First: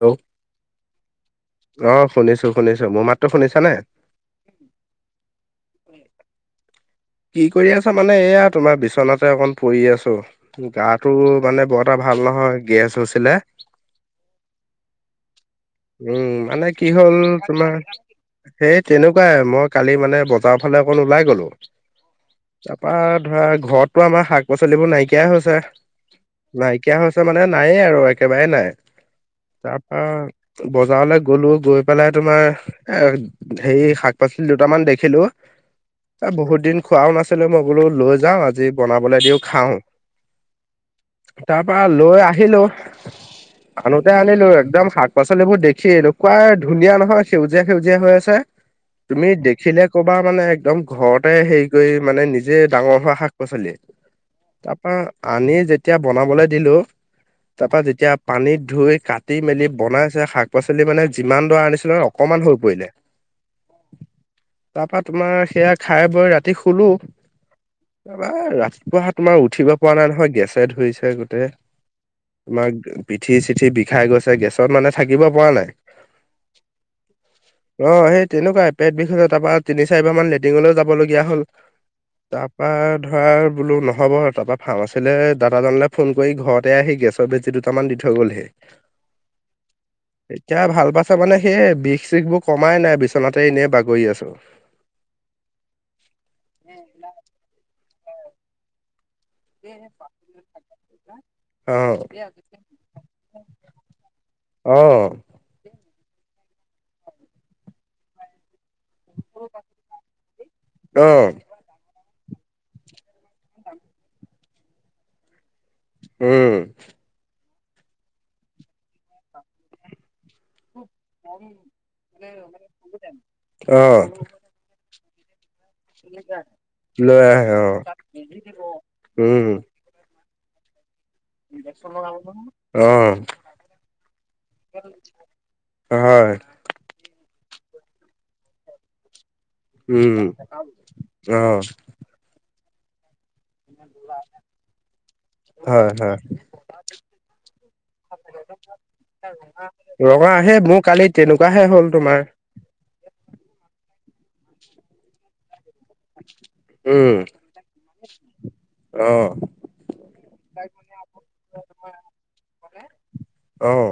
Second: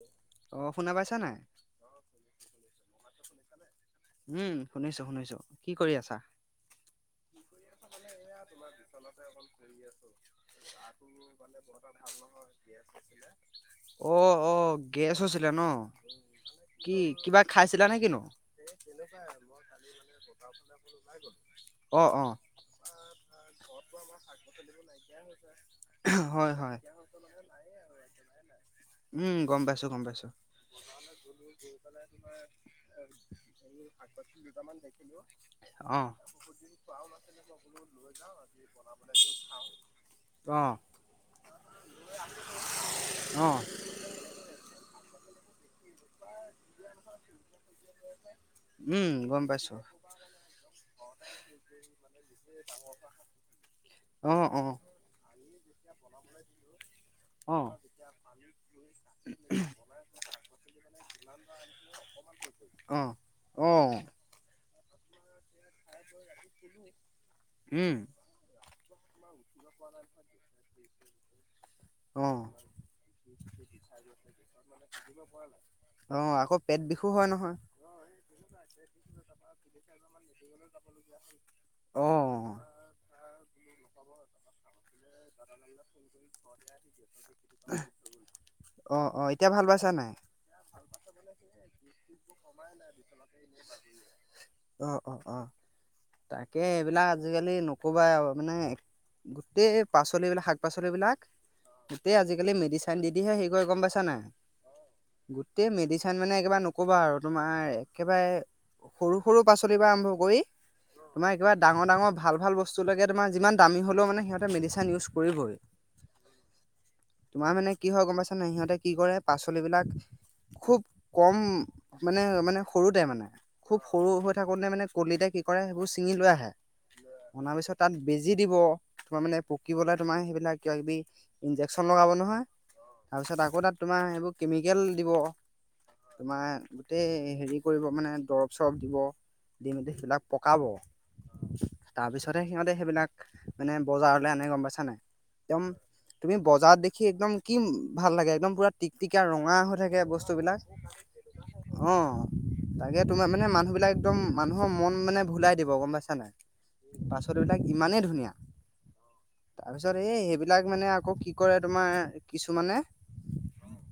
হেল অ শুনা পাইছা নাই? অ শুনিছো শুনিছো মোৰ মাত্ৰ শুনিছানে উম শুনিছো শুনিছো কি কৰি আছা কি কৰি আছা মানে এয়া তোমাৰ বিচনাতে অকন পৰি আছো গাটো মানে বৰ ত ভাল নহয় গেছ হৈ অ অ গেছ হৈছিলে ন? উ মানে কি হল কিবা তোমাৰ খাইছিলা নে কিনো? সেই তেনেকুৱাই মই কালি মানে বজাৰৰ ফালে অকণ ওলাই গ'লো অ অ তাৰাপা ধৰা ঘৰতটো আমাৰ শাক পাচলিবোৰ নাইকিয়াই হৈছে হয় হয় নাইকিয়া হৈছে মানে নায়ে আৰু একেবাৰেেই নাই উম গম তাৰ পাইছো গম পৰাা পাইছো বজাৰলৈ গলো গৈ পেলাই তোমাৰ এ হেৰি শাক পাচলি দুটামান দেখিলো। অ বহুত দিন খোৱাও নাছিলো মই বোলো লৈ যাও আজি বনাবলৈ দিও খাও অ তাৰ পৰাা লৈ আহিলো অ আনোতে আনিলো একদম শাক পাচলিবোৰ দেখিনেোুৱাই ধুনীয়া নহয় সেউজীয়া সেউজীয়া হৈ আছে উম তুমি গম পাইছো দেখিলে কবা মানে একদম ঘৰতে হেৰি কৰি মানে নিজে ডাঙৰ হোৱা শাক পাচলিয় অ অ তাৰ পৰাা আনি যেতিয়া বনাবলৈ দিলো অ তাৰ পৰাা যেতিয়া পানীত ধুই কাটি মেলি বনাইছে শাক পাচলি মানে যিমান দৰা আনিছিলো অক হৈ পৰিলে অ অ তাৰপা তোমাৰ সেয়া খাই বৈ ৰাতি শুলো উম তাৰপা ৰাতিপুৱা তোমাৰ উঠিব পৰা নাই নহয় গেছে ধুৰিছে গোটেই অ তোমাৰ পিঠি চিঠি বিষাই গৈছে গেছত মানে থাকিব পৰা নাই অ আকৌ পেট বিষো হয় নহয় অ সেই তেনেকুৱাই পেট বিষ তাৰপা তিনি চাৰিবাৰ মান লেট মটিঙলৈ যাব লগগীয়া হ'ল অ তাৰ পৰাা ধৰা বোলো নহ'ব তাৰপা ফাৰ্ম আছে আচে দাদাজনলৈ ফোন কৰি ঘৰতে আহি গেছৰ বেজি দুটামান দি থৈ গ'লহি অ অ এতিয়া ভাল পাইছা নাই এতিয়া ভাল পাইছে মানে সেই বিষ চষ বোৰ কমাই নাই বিচনাতে এনেই বাগৰি আছো অ অ তাকে এইবিলাক আজিকালি নকবাই আৰু মানে গোটেই পাচলিবলাক শাক পাচলিিবলাক অ গোটেই আজিকালি মেডিচিন দি দিহে সেই কৰি গম পাইছা নাই অ গোটেই মেডিচন মানে একেবাৰে নকবা আৰু তোমাৰ একেবাৰে সৰু সৰু পাচলিৰ পৰা আৰম্ভ কৰি অ তোমাৰ কিবা ডাঙৰ ডাঙৰ ভাল ভাল বস্তু লকে তোমাৰ যিমান দামী হ'লেও মানে সিহঁতে মেডিচিন ইউজ কৰিবই উম তোমাৰ মানে কি হয় গম পাইছাানে সিহঁতে কি কৰে পাচলিবিলাক খুব কম মানে মানে সৰুতোই মানে অ খুব সৰু হৈ থাকোতে মানে কলিতাই কি কৰে সেইবোৰ ছিঙি লৈ আহে লৈ আহে অনাৰ অ পিছত তাত বেজি দিব তোমাৰ মানে উম পকিবলৈ তোমাৰ সেইবাক ন কি ইনজেকশচন লগাব নহয় অ তাৰপিছত আকৌ তাত তোমাৰ সেইবোৰ কেমিকেল দিব হয় তোমাৰ গোটেই হেৰি কৰিব মানে দৰব চৰব দিব দি মেলি উম সেইবিলাক পকাব অ তাৰপিছতে সিহঁতে সেইবিলাক মানে বজাৰলৈ আনে গম পাইছা নাই একম হয় হয় তুমি বজাৰত দেখি একদম কি ভাল লাগে একদম পুৰা টিকটিকা ৰঙা হৈ থাকে অ বস্তু সেই মোৰ কালি তেনেকুৱাহে হ'ল তোমাৰ তাকে তোমাৰ মানে মানুহ বিিলাক একদম মানুহৰ মন মানে ভুলাই দিব গম পাইছা নাই উম পাছতবলাক ইমানেই ধুনীয়া অ তাৰপিছত এই সেইবাক এইলাক মানে আকৌ কি কৰে তোমাৰ কিছুমানে আহ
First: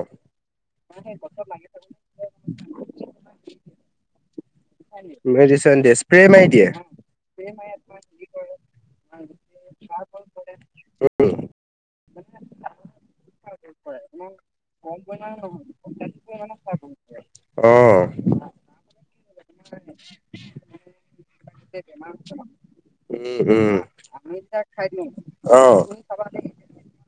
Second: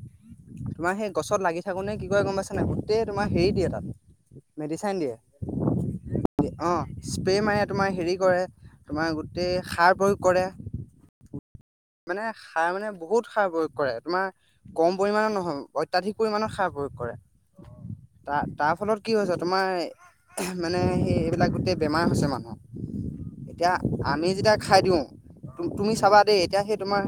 তোমাৰ সেই গছত লাগি থাকোনেে কি ক গম পাইছ নে গোটেই তোমাৰ হেৰি দিয়ে তাত ম মেডিচন দে স্প্ৰে মাইতিে স্প্ৰে মাৰে তোমাৰ হেৰি কৰে তোমাৰ গোটেই সাৰ প্ৰয়োগ কৰে। মানে সাৰ মানে বহুত সাৰ প্ৰয়োগ কৰে তোমাৰ কম পৰিমানৰ নহয় অত্যাধিক পৰিমানৰ সাৰ প্ৰয় প্ৰয়োগ কৰে। অ তাৰ তাৰ ফলত কি হৈছে তোমাৰ মানে সেই এইবিলাক গোটেই বেমাৰ হৈছে মানুহৰ। উম, এতিয়া উম, আমি যেতিয়া খাই দিওঁ অ', তু-তুমি চাবা দেই এতিয়া সেই তোমাৰ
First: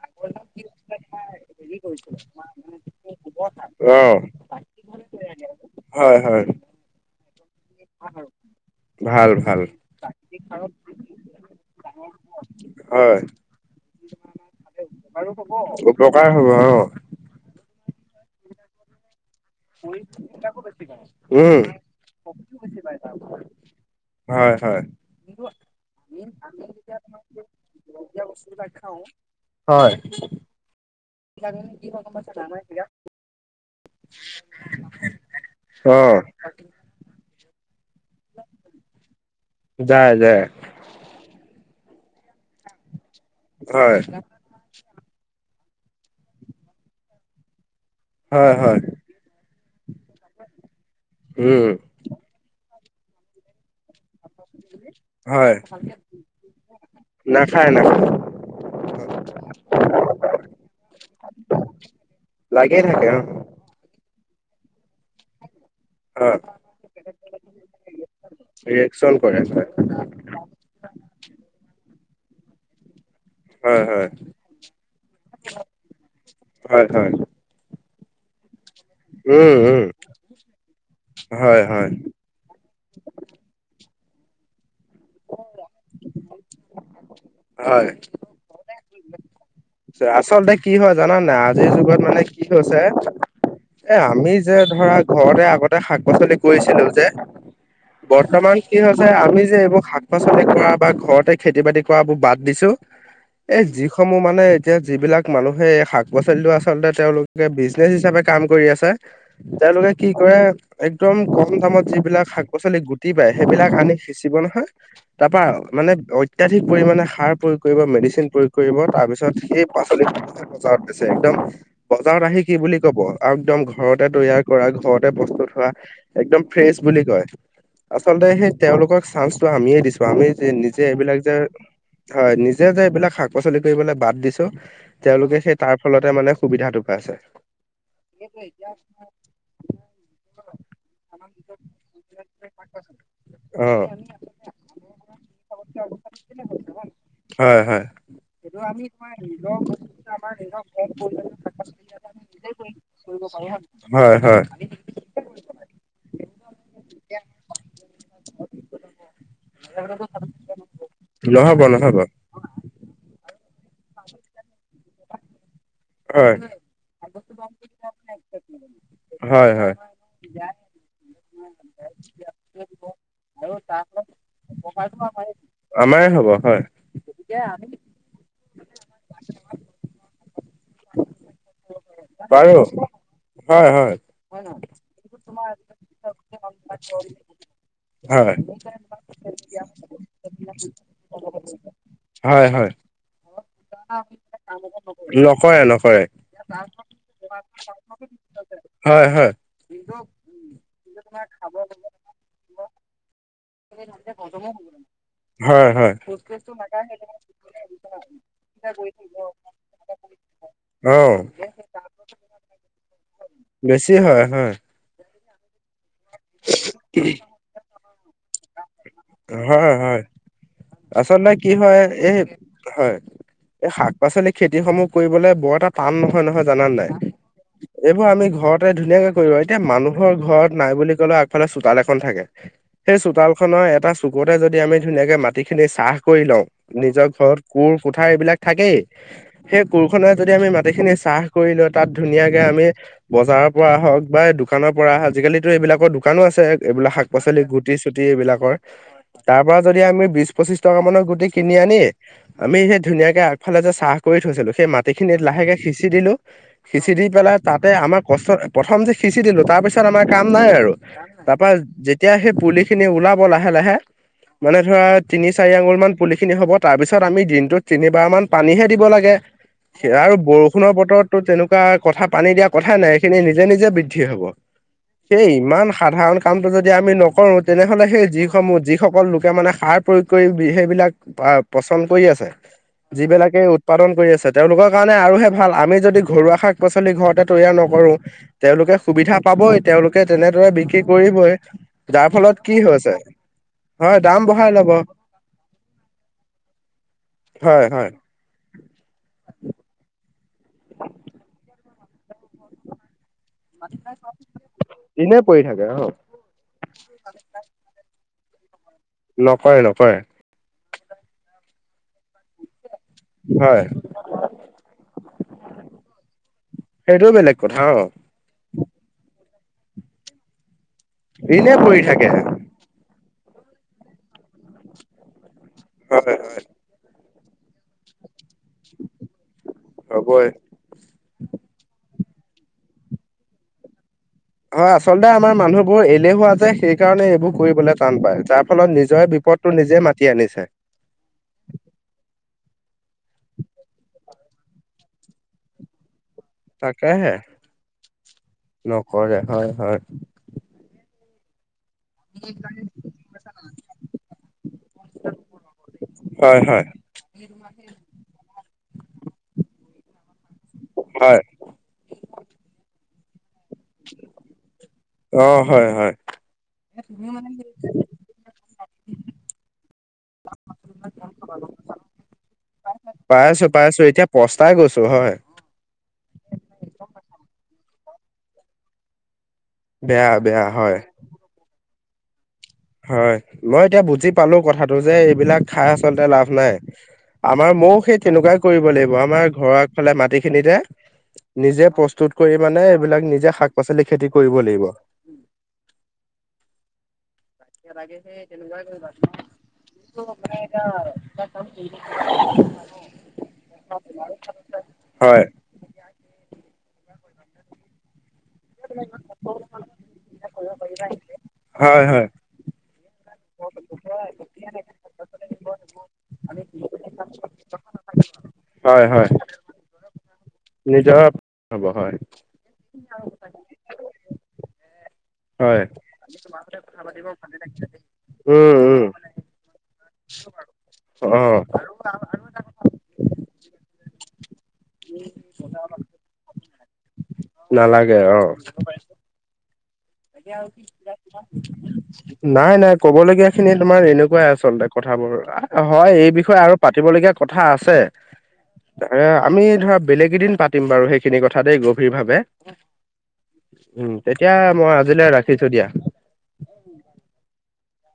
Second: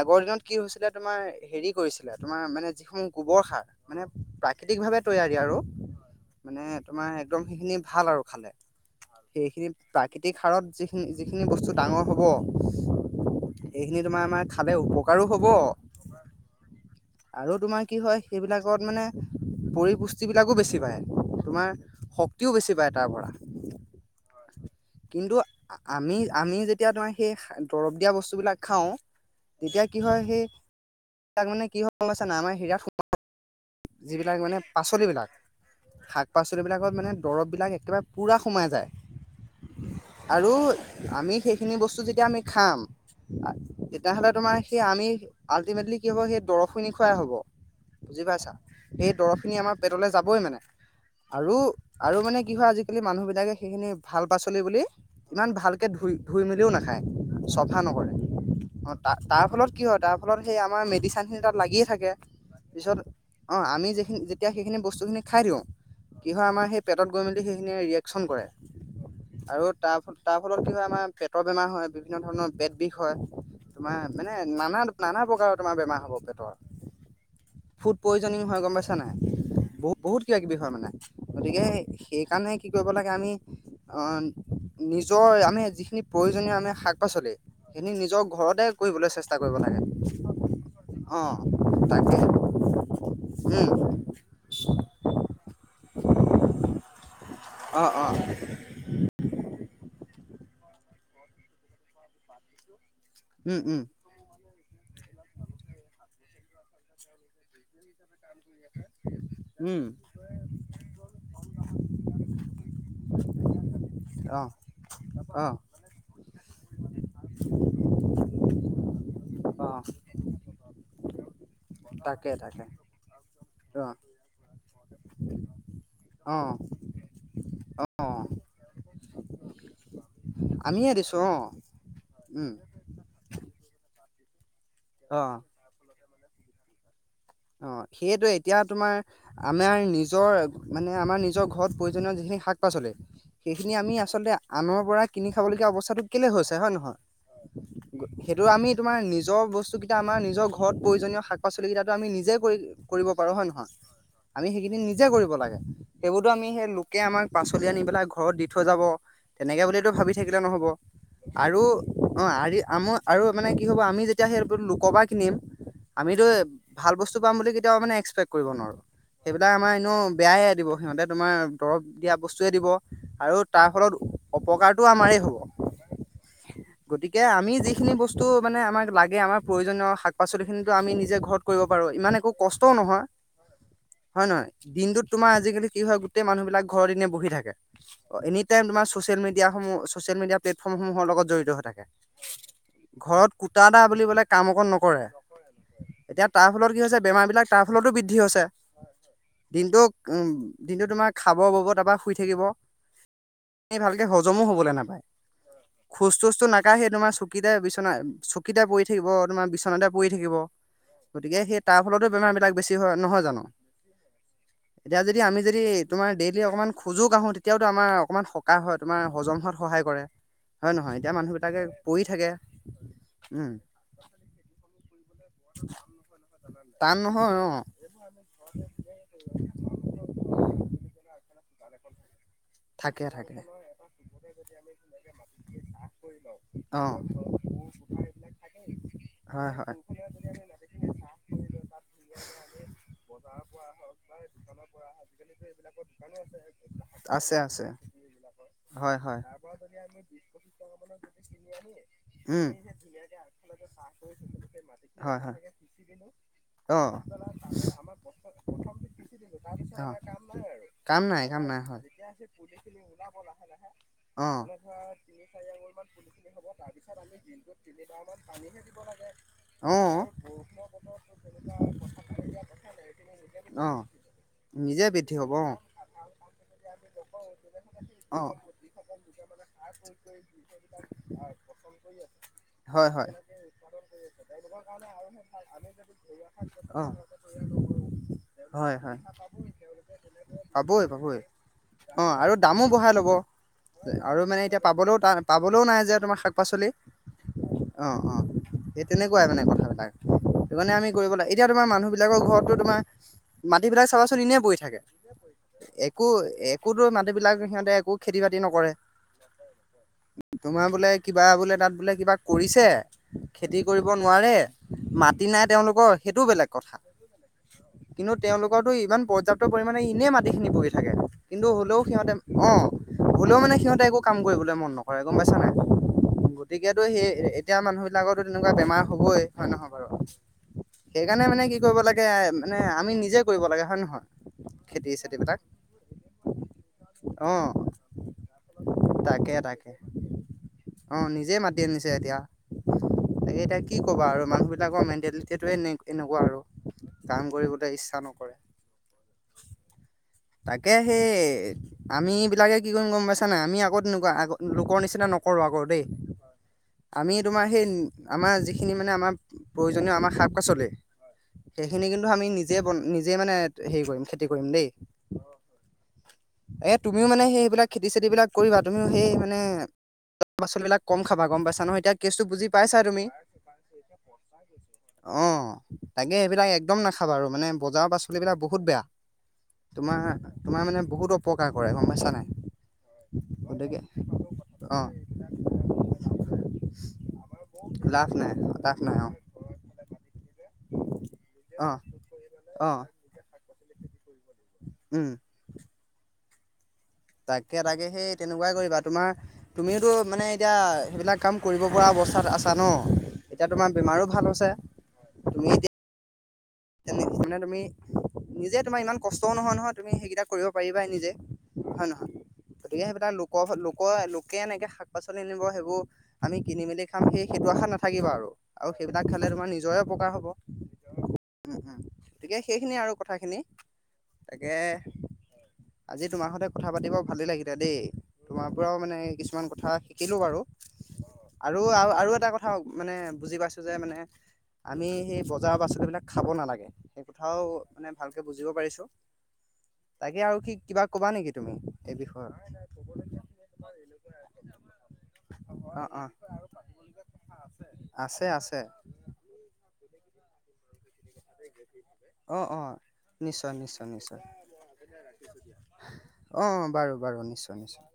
আগৰ দিনত কি হৈছিলে তোমাৰ হেৰি কৰিছিলে তোমাৰ মানে যিসমূহ গোবৰ সাৰ মানে অ', প্ৰাকৃতিক ভাৱে তৈয়াৰী আৰু হয়, হয়, মানে তোমাৰ একদম সেইখিনি ভাল আৰু খালে ভাল, ভাল, সেইখিনি প্ৰাকৃতিক সাৰত যিখিনি যিখিনি বস্তু ডাঙৰ হব হয়, এইখিনি তোমাৰ আমাৰ খালে উপকাৰো হব অপকাৰ হ'ব আৰু আৰু তোমাৰ কি হয় সেইবিলাকত মানে পৰিপুষ্টি বিলাকো বেছি পায় উম তোমাৰ শক্তিও বেছি পায় তাৰ পৰা হয় হয়, কিন্তু আমি আমি যেতিয়া তোমাৰ সেই দৰৱ দিয়া বস্তুবিলাক খাওঁ। তেতিয়া কি হয় সেই তাক মানে কি হয়াইছা না আমাৰ হিৰাত যিবিলাক মানে পাচলিবিলাক অ', শাক পাচলিবিলাকত মানে দৰববিলাক একেবাৰে পুৰা সোমাই যায় আৰু আমি সেইখিন নি বস্তু যেতিয়া আমি খাম, আ হয়, তেতিয়া হ'লে তোমাৰ সেই আমি আল্টিমেটলি কি হ'ব সেই দৰৱখিনি খুৱাই হ'ব বুজি হয়, পাইছা। হয়, সেই দৰৱখিনি আমাৰ পেটলে যাবই মানে আৰু উম, আৰু মানে কি হয় আজি মানুহবিলাকে সেইখিনি ভাল পাচলি বুলি ইমান হয়, ভালকৈ ধুই ধুই মেলিও নাখায় নাখায়, চফা নাখায়, নকৰে। অ ত তাৰ ফলত কি হয় তাৰ ফলত সেই আমাৰ মেডিচিনখিনি তাত লাগিয়ে থাকে লাগি পিছত থাকে অ', অ আমি যিখিনি যেতিয়া সেইখিনি বস্তুখিনি খাই দিওঁ কি হয় আমাৰ সেই পেটত গৈ মেলি সেইখিনিয়ে ৰিয়েকচন কৰে। ৰিয়েকচন কৰে, আৰু তাৰ তাৰ ফলত কি হয় আমাৰ পেটৰ বেমাৰ হয় বিভিন্ন ধৰণৰ পেত বিষ হয়। হয়, তোমাৰ হয়, মানে নানা নানা প্ৰকাৰৰ তোমাৰ বেমাৰ হ'ব পেটৰ হয়, হয়, হয়, ফুট পয়জনিং হয় গম পাইছ চা নাই উম, উম, বহুত বহুত কিবা কিবি হয় মানে হয়, গতিকে হয়, সেইকাৰণে কি কৰিব লাগে আমি অ নিজৰ আমি যিখিনি প্ৰয়োজনীয় আমি শাক পাচলি হয়, সেইখিনি নিজৰ ঘৰতে কৰিবলৈ চেষ্ট আচলতে কি হয় জানানে আজিৰ যুগত তাকে মানে কি হৈছে উম এ আমি যে ধৰা ঘৰতে আগতে শাক পাচলি কৰিছিলো যে অ অ বৰ্তমান কি হৈছে আমি যে এইবো শাক পাচলি কৰা বা ঘৰতে খেতি বাতি কৰা বো বাদ দিছো। উম এই উম যিসমূহ মানে যে যিবিলাক মানুহে এই শাক-পাচলিটো আচলতে তেওঁলোকে বিজনেছ হিচাপে কাম কৰি আছে। উম তেওঁলোকে কি কৰে একদম কম দামত যিবিলাক শাক-পাচলি গুটি পাই সেইবিলাক আনি সিঁচিব অ নহয় তা পা অ মানে অত ত্যাধিক পৰিমাণে সাৰ প্ৰয়োগ কৰিব মেডিচিন প্ৰয়োগ কৰিব তাৰপিছত সেই অ পাচলি [inaudible] বজাৰত বেছে, একদম বজাৰত তাকে আহি কি তাকে বুলি কব আৰু একদম অ ঘৰতে তৈয়াৰ কৰা ঘৰতে প্ৰস্তুত হোৱা অ একদম ফ্ৰেছ বুলি কয়, অ আচলতে সেই তেওঁলোকক চাঞ্চটো আমিয়ে দিছো আমি যে নিজে আমিয়ে এইবিলাক দিছো অ যে হয় উম নিজে যে এইবিলাক শাক পাচলি কৰিবলে বাদ দিছো অ তেওঁলোকে সেই তাৰ ফলতে মানে সুবিধাটো পাইছে। অ সেইটোৱে, এতিয়া তোমাৰ আমাৰ নিজৰ মানে আমাৰ নিজৰ ঘৰত প্ৰয়োজনীয় যি শাক পাচলি অ সেইখিনি আমি আচলতে আনৰ পৰা কিনি খাবলগীয়া অৱস্থাটো কেলে হৈছে, হয় নহয়? হয় হয় সেইটো আমি তোমাৰ [inaudible] নিজৰ বস্তু কেইটা আমাৰ নিজৰ ঘৰত প্ৰয়োজনীয় শাক পাচলি কেইটাটো আমি নিজ নিজে কৰি কৰিব পাৰো, হয় নহয়? হয় হয় আমি সেইখিনি নিজে কৰিব লাগে সেইবোৰতো আমি সেই লোকে আমাক পাচলি আনি পেলাই ঘৰত দি থৈ যাব তেনেকে বুলো ভাবি থাকিলে নহব নহ'ব আৰু নহ'ব অ আৰি আম আৰু মানে কি হ'ব আমি যেতিয়া সেই লুোকবা কিনিম আমিতো হয় ভাল বস্তু পাম বুলি কেতিও মানে এক্সেক কৰিব নোৱাৰো হয় সেইবিলাক আমাৰ হয় এনেও বেয়াইে দিব সিহঁতে তোমাৰ দৰব দিয়া বস্তুৱয়ে দিব আৰু তাৰ ফলত অপকাৰতটো আমাৰ হ'ব আমাৰে হক গতিকে আমি যিখিনি বস্তু মানে আমাক লাগে আমাৰ প্ৰয়োজনীয় শাক পাচলি খিনি আমি নিজে ঘৰত কৰিব পাৰো ইমান একো বাৰু কষ্টও নহয়। হয় নহয়? দিনটোত তোমাৰ আজিকালি কি হয় গোটেই মানুহ বিলাক ঘৰৰ এনেই বহি থাকে, হয় এনি টাইম তোমাৰ ছচিয়েল মিডিয়া সমূহ, চচিয়েল মিডিয়া প্লেটফৰ্ম সমূহৰ লগত জড়িত হৈ থাকে। হয় হয় ঘৰত কুটা এটা বুলিবলে কাম অকণ নকৰে। ক নক এতিয়া তাৰ ফলত কি হৈছে বেমাৰ বিলাক তাৰ ফলতো বৃদ্ধি হৈছে হয় হয় দিনটো উম দিনটো তোমাৰ খাব বব তাৰপৰা শুই থাকিব ভালকে হজমো হবলৈ নাপায় হয় হয় খোজ তোজটোো নাকায় সি তোমাৰ চকীতে বিচনা চকীতে পৰি থাকিব তোমাৰ বিচনাতে পৰি থাকিব অ গতিকে সেই তাৰ ফলতো বেমাৰ বিলাক বেছি হয় নহয় জানো বেছি হয় হয় এতি যদি আমি যদি তোমাৰ ডেইলি অকণমান খোজো কঢ়ো তেতিয়াওো আমাৰ অকণমান সকাহ হয় তোমাৰ হজম হোৱত হয় সহায় হয় কৰে হয় নহয় এতিয়া মানুহ আচলতে কি বিলাকে হয় পৰি এই থাকে হয় উম এই শাক পাচলি খেতি সমূহ কৰিবলে বৰ এটা টান নহয় নহয় জান নাই টান নহয় অ এইবোৰ আমি ঘৰতে ধুনীয়াকে কৰিব এতিয়া মানুহৰ ঘৰত নাই বুলি কলেও আগফালে চোতাল এখন থাকে হয় সেই থাকে চোতাল থাকে। খনৰ এটা চুকুতে যদি আমি ধুনীয়াকে মাটিখিনি চাহ কৰি লওঁ অ নিজৰ ঘৰত কোৰ কুঠাৰ এইবিলাক থাকেই হয় সেই হয় কোৰখত যদি আমি মাটিখিনি চাহ কৰি লওঁ তাত ধুনীয়াকে আমি বজাৰৰ পৰা হওক বা দোকানৰ পৰা আজিকালিিতো এইবিলাক ানাক শ আছে আছে গুিবাক হয় হয় তাৰ পৰা য প টকা মানৰ গুটি কিনি আনি উম আমি সেই ধুনীয়াকে আগফালে যে চাহ কৰি থৈছিলো সেই হয় মাটিখিনিত হয় লাহেকে সিঁচি দিলো অ সিঁচি দি পেলাই তাতে আমাৰ কষ্ট প্ৰথম যে সিচি দিলো তাৰ পিছত অ আমাৰ কাম নাই আৰু কাম নাই কাম তাৰপা নাই হয় যেতিয়া সেই পুলি খিনি ওলাব লাহে লাহে অ মানে ধৰা তিনি চাৰি আঙুল মান পুলি খিনি হ'ব তাৰ পিছত আমি দিনটোত তিনিবাৰ মান পানীহে দিব ল অ', আৰু বৰষুণৰ বতৰতো তেনেকুৱা কথা পানী দিয়া কথাই নাই সেইখিনি নিজে নিজে অ', হব নিজে বৃদ্ধি সেই হ'ব অ', ইমান সাধাৰণ কাম যদি আমি নকৰো তেনেহলে সেই অ', যিসমূহ যি কৃসকল লোকে মানে সাৰ প্ৰয়োগ কৰি সেইবিলাক পচন্দ কৰি আছে হয়, হয়, যিবিলাকে উৎপাদন কৰি আছে তেওঁলোকৰ কাৰণে আৰুহে ভাল আমি যদি ঘৰুৱা শাক পাচলি অ', ঘৰতে তৈয়াৰ নকৰোঁ হয়, তেওঁলোকে হয়, সুবিধা পাব। হাবই তেওঁলোকে তেনেদৰে বিক্ৰী পাবই, পাবই কৰিবই যাৰ অ', আৰু ফলত কি দামো বঢ়াই হৈছে? ল'ব হয় আৰু দাম মানে বঢ়াই এতিয়া লব পাবলৈও পাবলৈও নাই যে তোমাৰ শাক পাচলি। হয় অ হয় অ সেই তেনেক। মানে কথাবিলাক সেইকাৰণে আমি কৰিব লাগে এতিয়া তোমাৰ মানুহ বিলাকৰ ঘৰতো তোমাৰ। মাটিবিলাক চাবাচোন এনেই পৰি থাকে এনে পৰি থাকে অ একো একোতো মাটিবিলাক সিহঁতে একো। খেতি বাতি নকৰে নকৰে নকৰে তোমাৰ বোলে কিবা বোলে তাত বোলে কিবা কৰিছে। হয়। মাতি নাই তেওঁলোকৰ সেইটো বেলেগ কথা সেইটোও বেলেগ কথা অ কিন্তু [inaudible] তেওঁলোকৰো ইমান পৰ্যাপ্ত পৰিমমানে ইনে মাটিখিনি বহি থাকে কিন্তু এনে হলেও পৰি থাকে সিহঁতে অ। হ'লেও মানে সিহঁতে একো কাম কৰিবলৈ মন নকৰে গমাইছ নাই হয় হয়। গতিকেতো সেই এতিয়া মানুহ বিিলাকৰো তেনেকুৱা বেমাৰ হবই হয় নহয় বাৰু হ'বই সেইকাৰণে মানে কি কৰিব লাগে? মানে আমি নিজে কৰিব লাগে হয়ে নহয়। হয় খেতি আচলতে চেতি আমাৰ বিলাক মানুহবোৰ এলেহুৱা যে সেই কাৰণে এইবোৰ অ' কৰিবলে টান পায় যাৰ ফলত নিজৰে বি তাকে পদটো তাকে নিজে মাতি আনিছে। অ নিজে মাতি আনিছে এতিয়া। তাকে এতিয়া কি কবা আৰু মানুহবিলাকৰ মেণ্টেলিটোৱে এনে এনেকুৱা আৰু তাকেহে কাম কৰিবলৈ ইচ্ছা নকৰে, নকৰে হয় হয় তাকে সেই আমি এই বিলাকে কি কৰিম গম পাইছা নাই, আমি আকৌ তেনেকুৱা আগ লোকৰ নিচিনা নকৰো আকৌ দেই। হয় হয় আমি তোমাৰ সেই- আমাৰ যিখিনি মানে আমাৰ প্ৰয়োজনীয় আমাৰ শাক পাচলি হয় সেইখিনি কিন্তু আমি নিজে- মানে হেৰি কৰিম খেতি কৰিম দেই। অ হয় হয় এয়া তুমিও মানে সেইবিলাক খেতি চেতি বিলাক কৰিবা তুমিও সেই মানে- পাচলবাক ক খাবা গম পাইছা নহয় এতিয়া কেছটো বুজি। অ পাই আছো পাই আছো এতিয়া পস্তাই গৈছো হয় তাগে সবিলাক একদম নাখাবা আৰু মানে- বজাৰৰ পাচলিবলাক বহুত বেয়া তোমাৰ বেয়া বেয়া তোমাৰ হয় মানে বহুত অপকাৰ কৰে। আছা নাই? হয়, মই গতিকে এতিয়া বুজি পালোঁ কথাটো অ', যে, এইবিলাক খাই আচলতে লাভ নাই। আমাৰ ময়ো সেই লাভ নাই তেনেকুৱাই কৰিব লাভ লাগিব, নাই অ', আমাৰ ঘৰৰ আগফালে মাটিখিনিত নিজে অ'। প্ৰস্তুত কৰি মানে অ', এইবিলাক নিজে শাক, পাচলি খেতি কৰিব লাগিব। উম, তাকে, তাকে, সেই তেনেকুৱাই কৰিবা, তোমাৰ তুমিওতো মানে এতিয়া সেইবিলাক কাম কৰিব পৰা অৱ আছা ন? এতিয়া তোমাৰ বেমাৰো ভাল হৈছে। হয় তুমি এতিয়া এনে [unintelligible] তুমি নিজে তোমাৰ ইমান কষ্টও নহয়, নহয়, তুমি সেইকেইটা কৰিব পাৰিবা নিজে হয়, নহয়? গতিকে সেইবিলাক লোকৰ, লোকৰ-লোকে এনেকে শাক, পাচলি আনিব, সেইবোৰ আমি কিনি, মেলি খাম সেই, সেইটো আশা নাথাকিবা আৰু, আৰু হয় হয় সেইবিলাক খালে তোমাৰ নিজৰে অপকাৰ হ'ব। নিজৰ উম, হ'ব উম, হয় গতিকে সেইখিনিয়ে আৰু কথাখিনি। তাকে হয় আজি তোমাৰ সতে কথা পাতিব ভালেই লাগিলে দেই, তোমাৰ উম পৰাও উম মানে কিছুমান কথা শিকিলোঁ বাৰু। অ আৰু, আৰু, আৰু, এটা কথা মানে বুজি পাইছোঁ যে, মানে আমি সেই বজাৰৰ পাচলিবিলাক খাব নালাগে। সেই কথাও মানে নালাগে অ ভালকে বুজিব পাৰিছোঁ। তাকে, আৰু কি, কিবা ক'বা নেকি তুমি? এই বিষয়ত? নাই, নাই, ক'ব লগীয়াখিনি তোমাৰ এনেকুৱাই আচলতে কথাবোৰ অ', হয়, এই অ', বিষয়ে আৰু পাতিব ল গীয়া কথা আছে, আছে আছে আমি ধৰা বেলেগ এদিন পাতিম বাৰু সেই সেইখিনি কথা দেই গভীৰভাৱে অ', অ'। নিশ্চয় নিশ্চয় উম, নিশ্চয় তেতিয়া মই আজিলৈ ৰাখিছোঁ দিয়া। অ', বাৰু, বাৰু, নিশ্চয়, নিশ্চয়!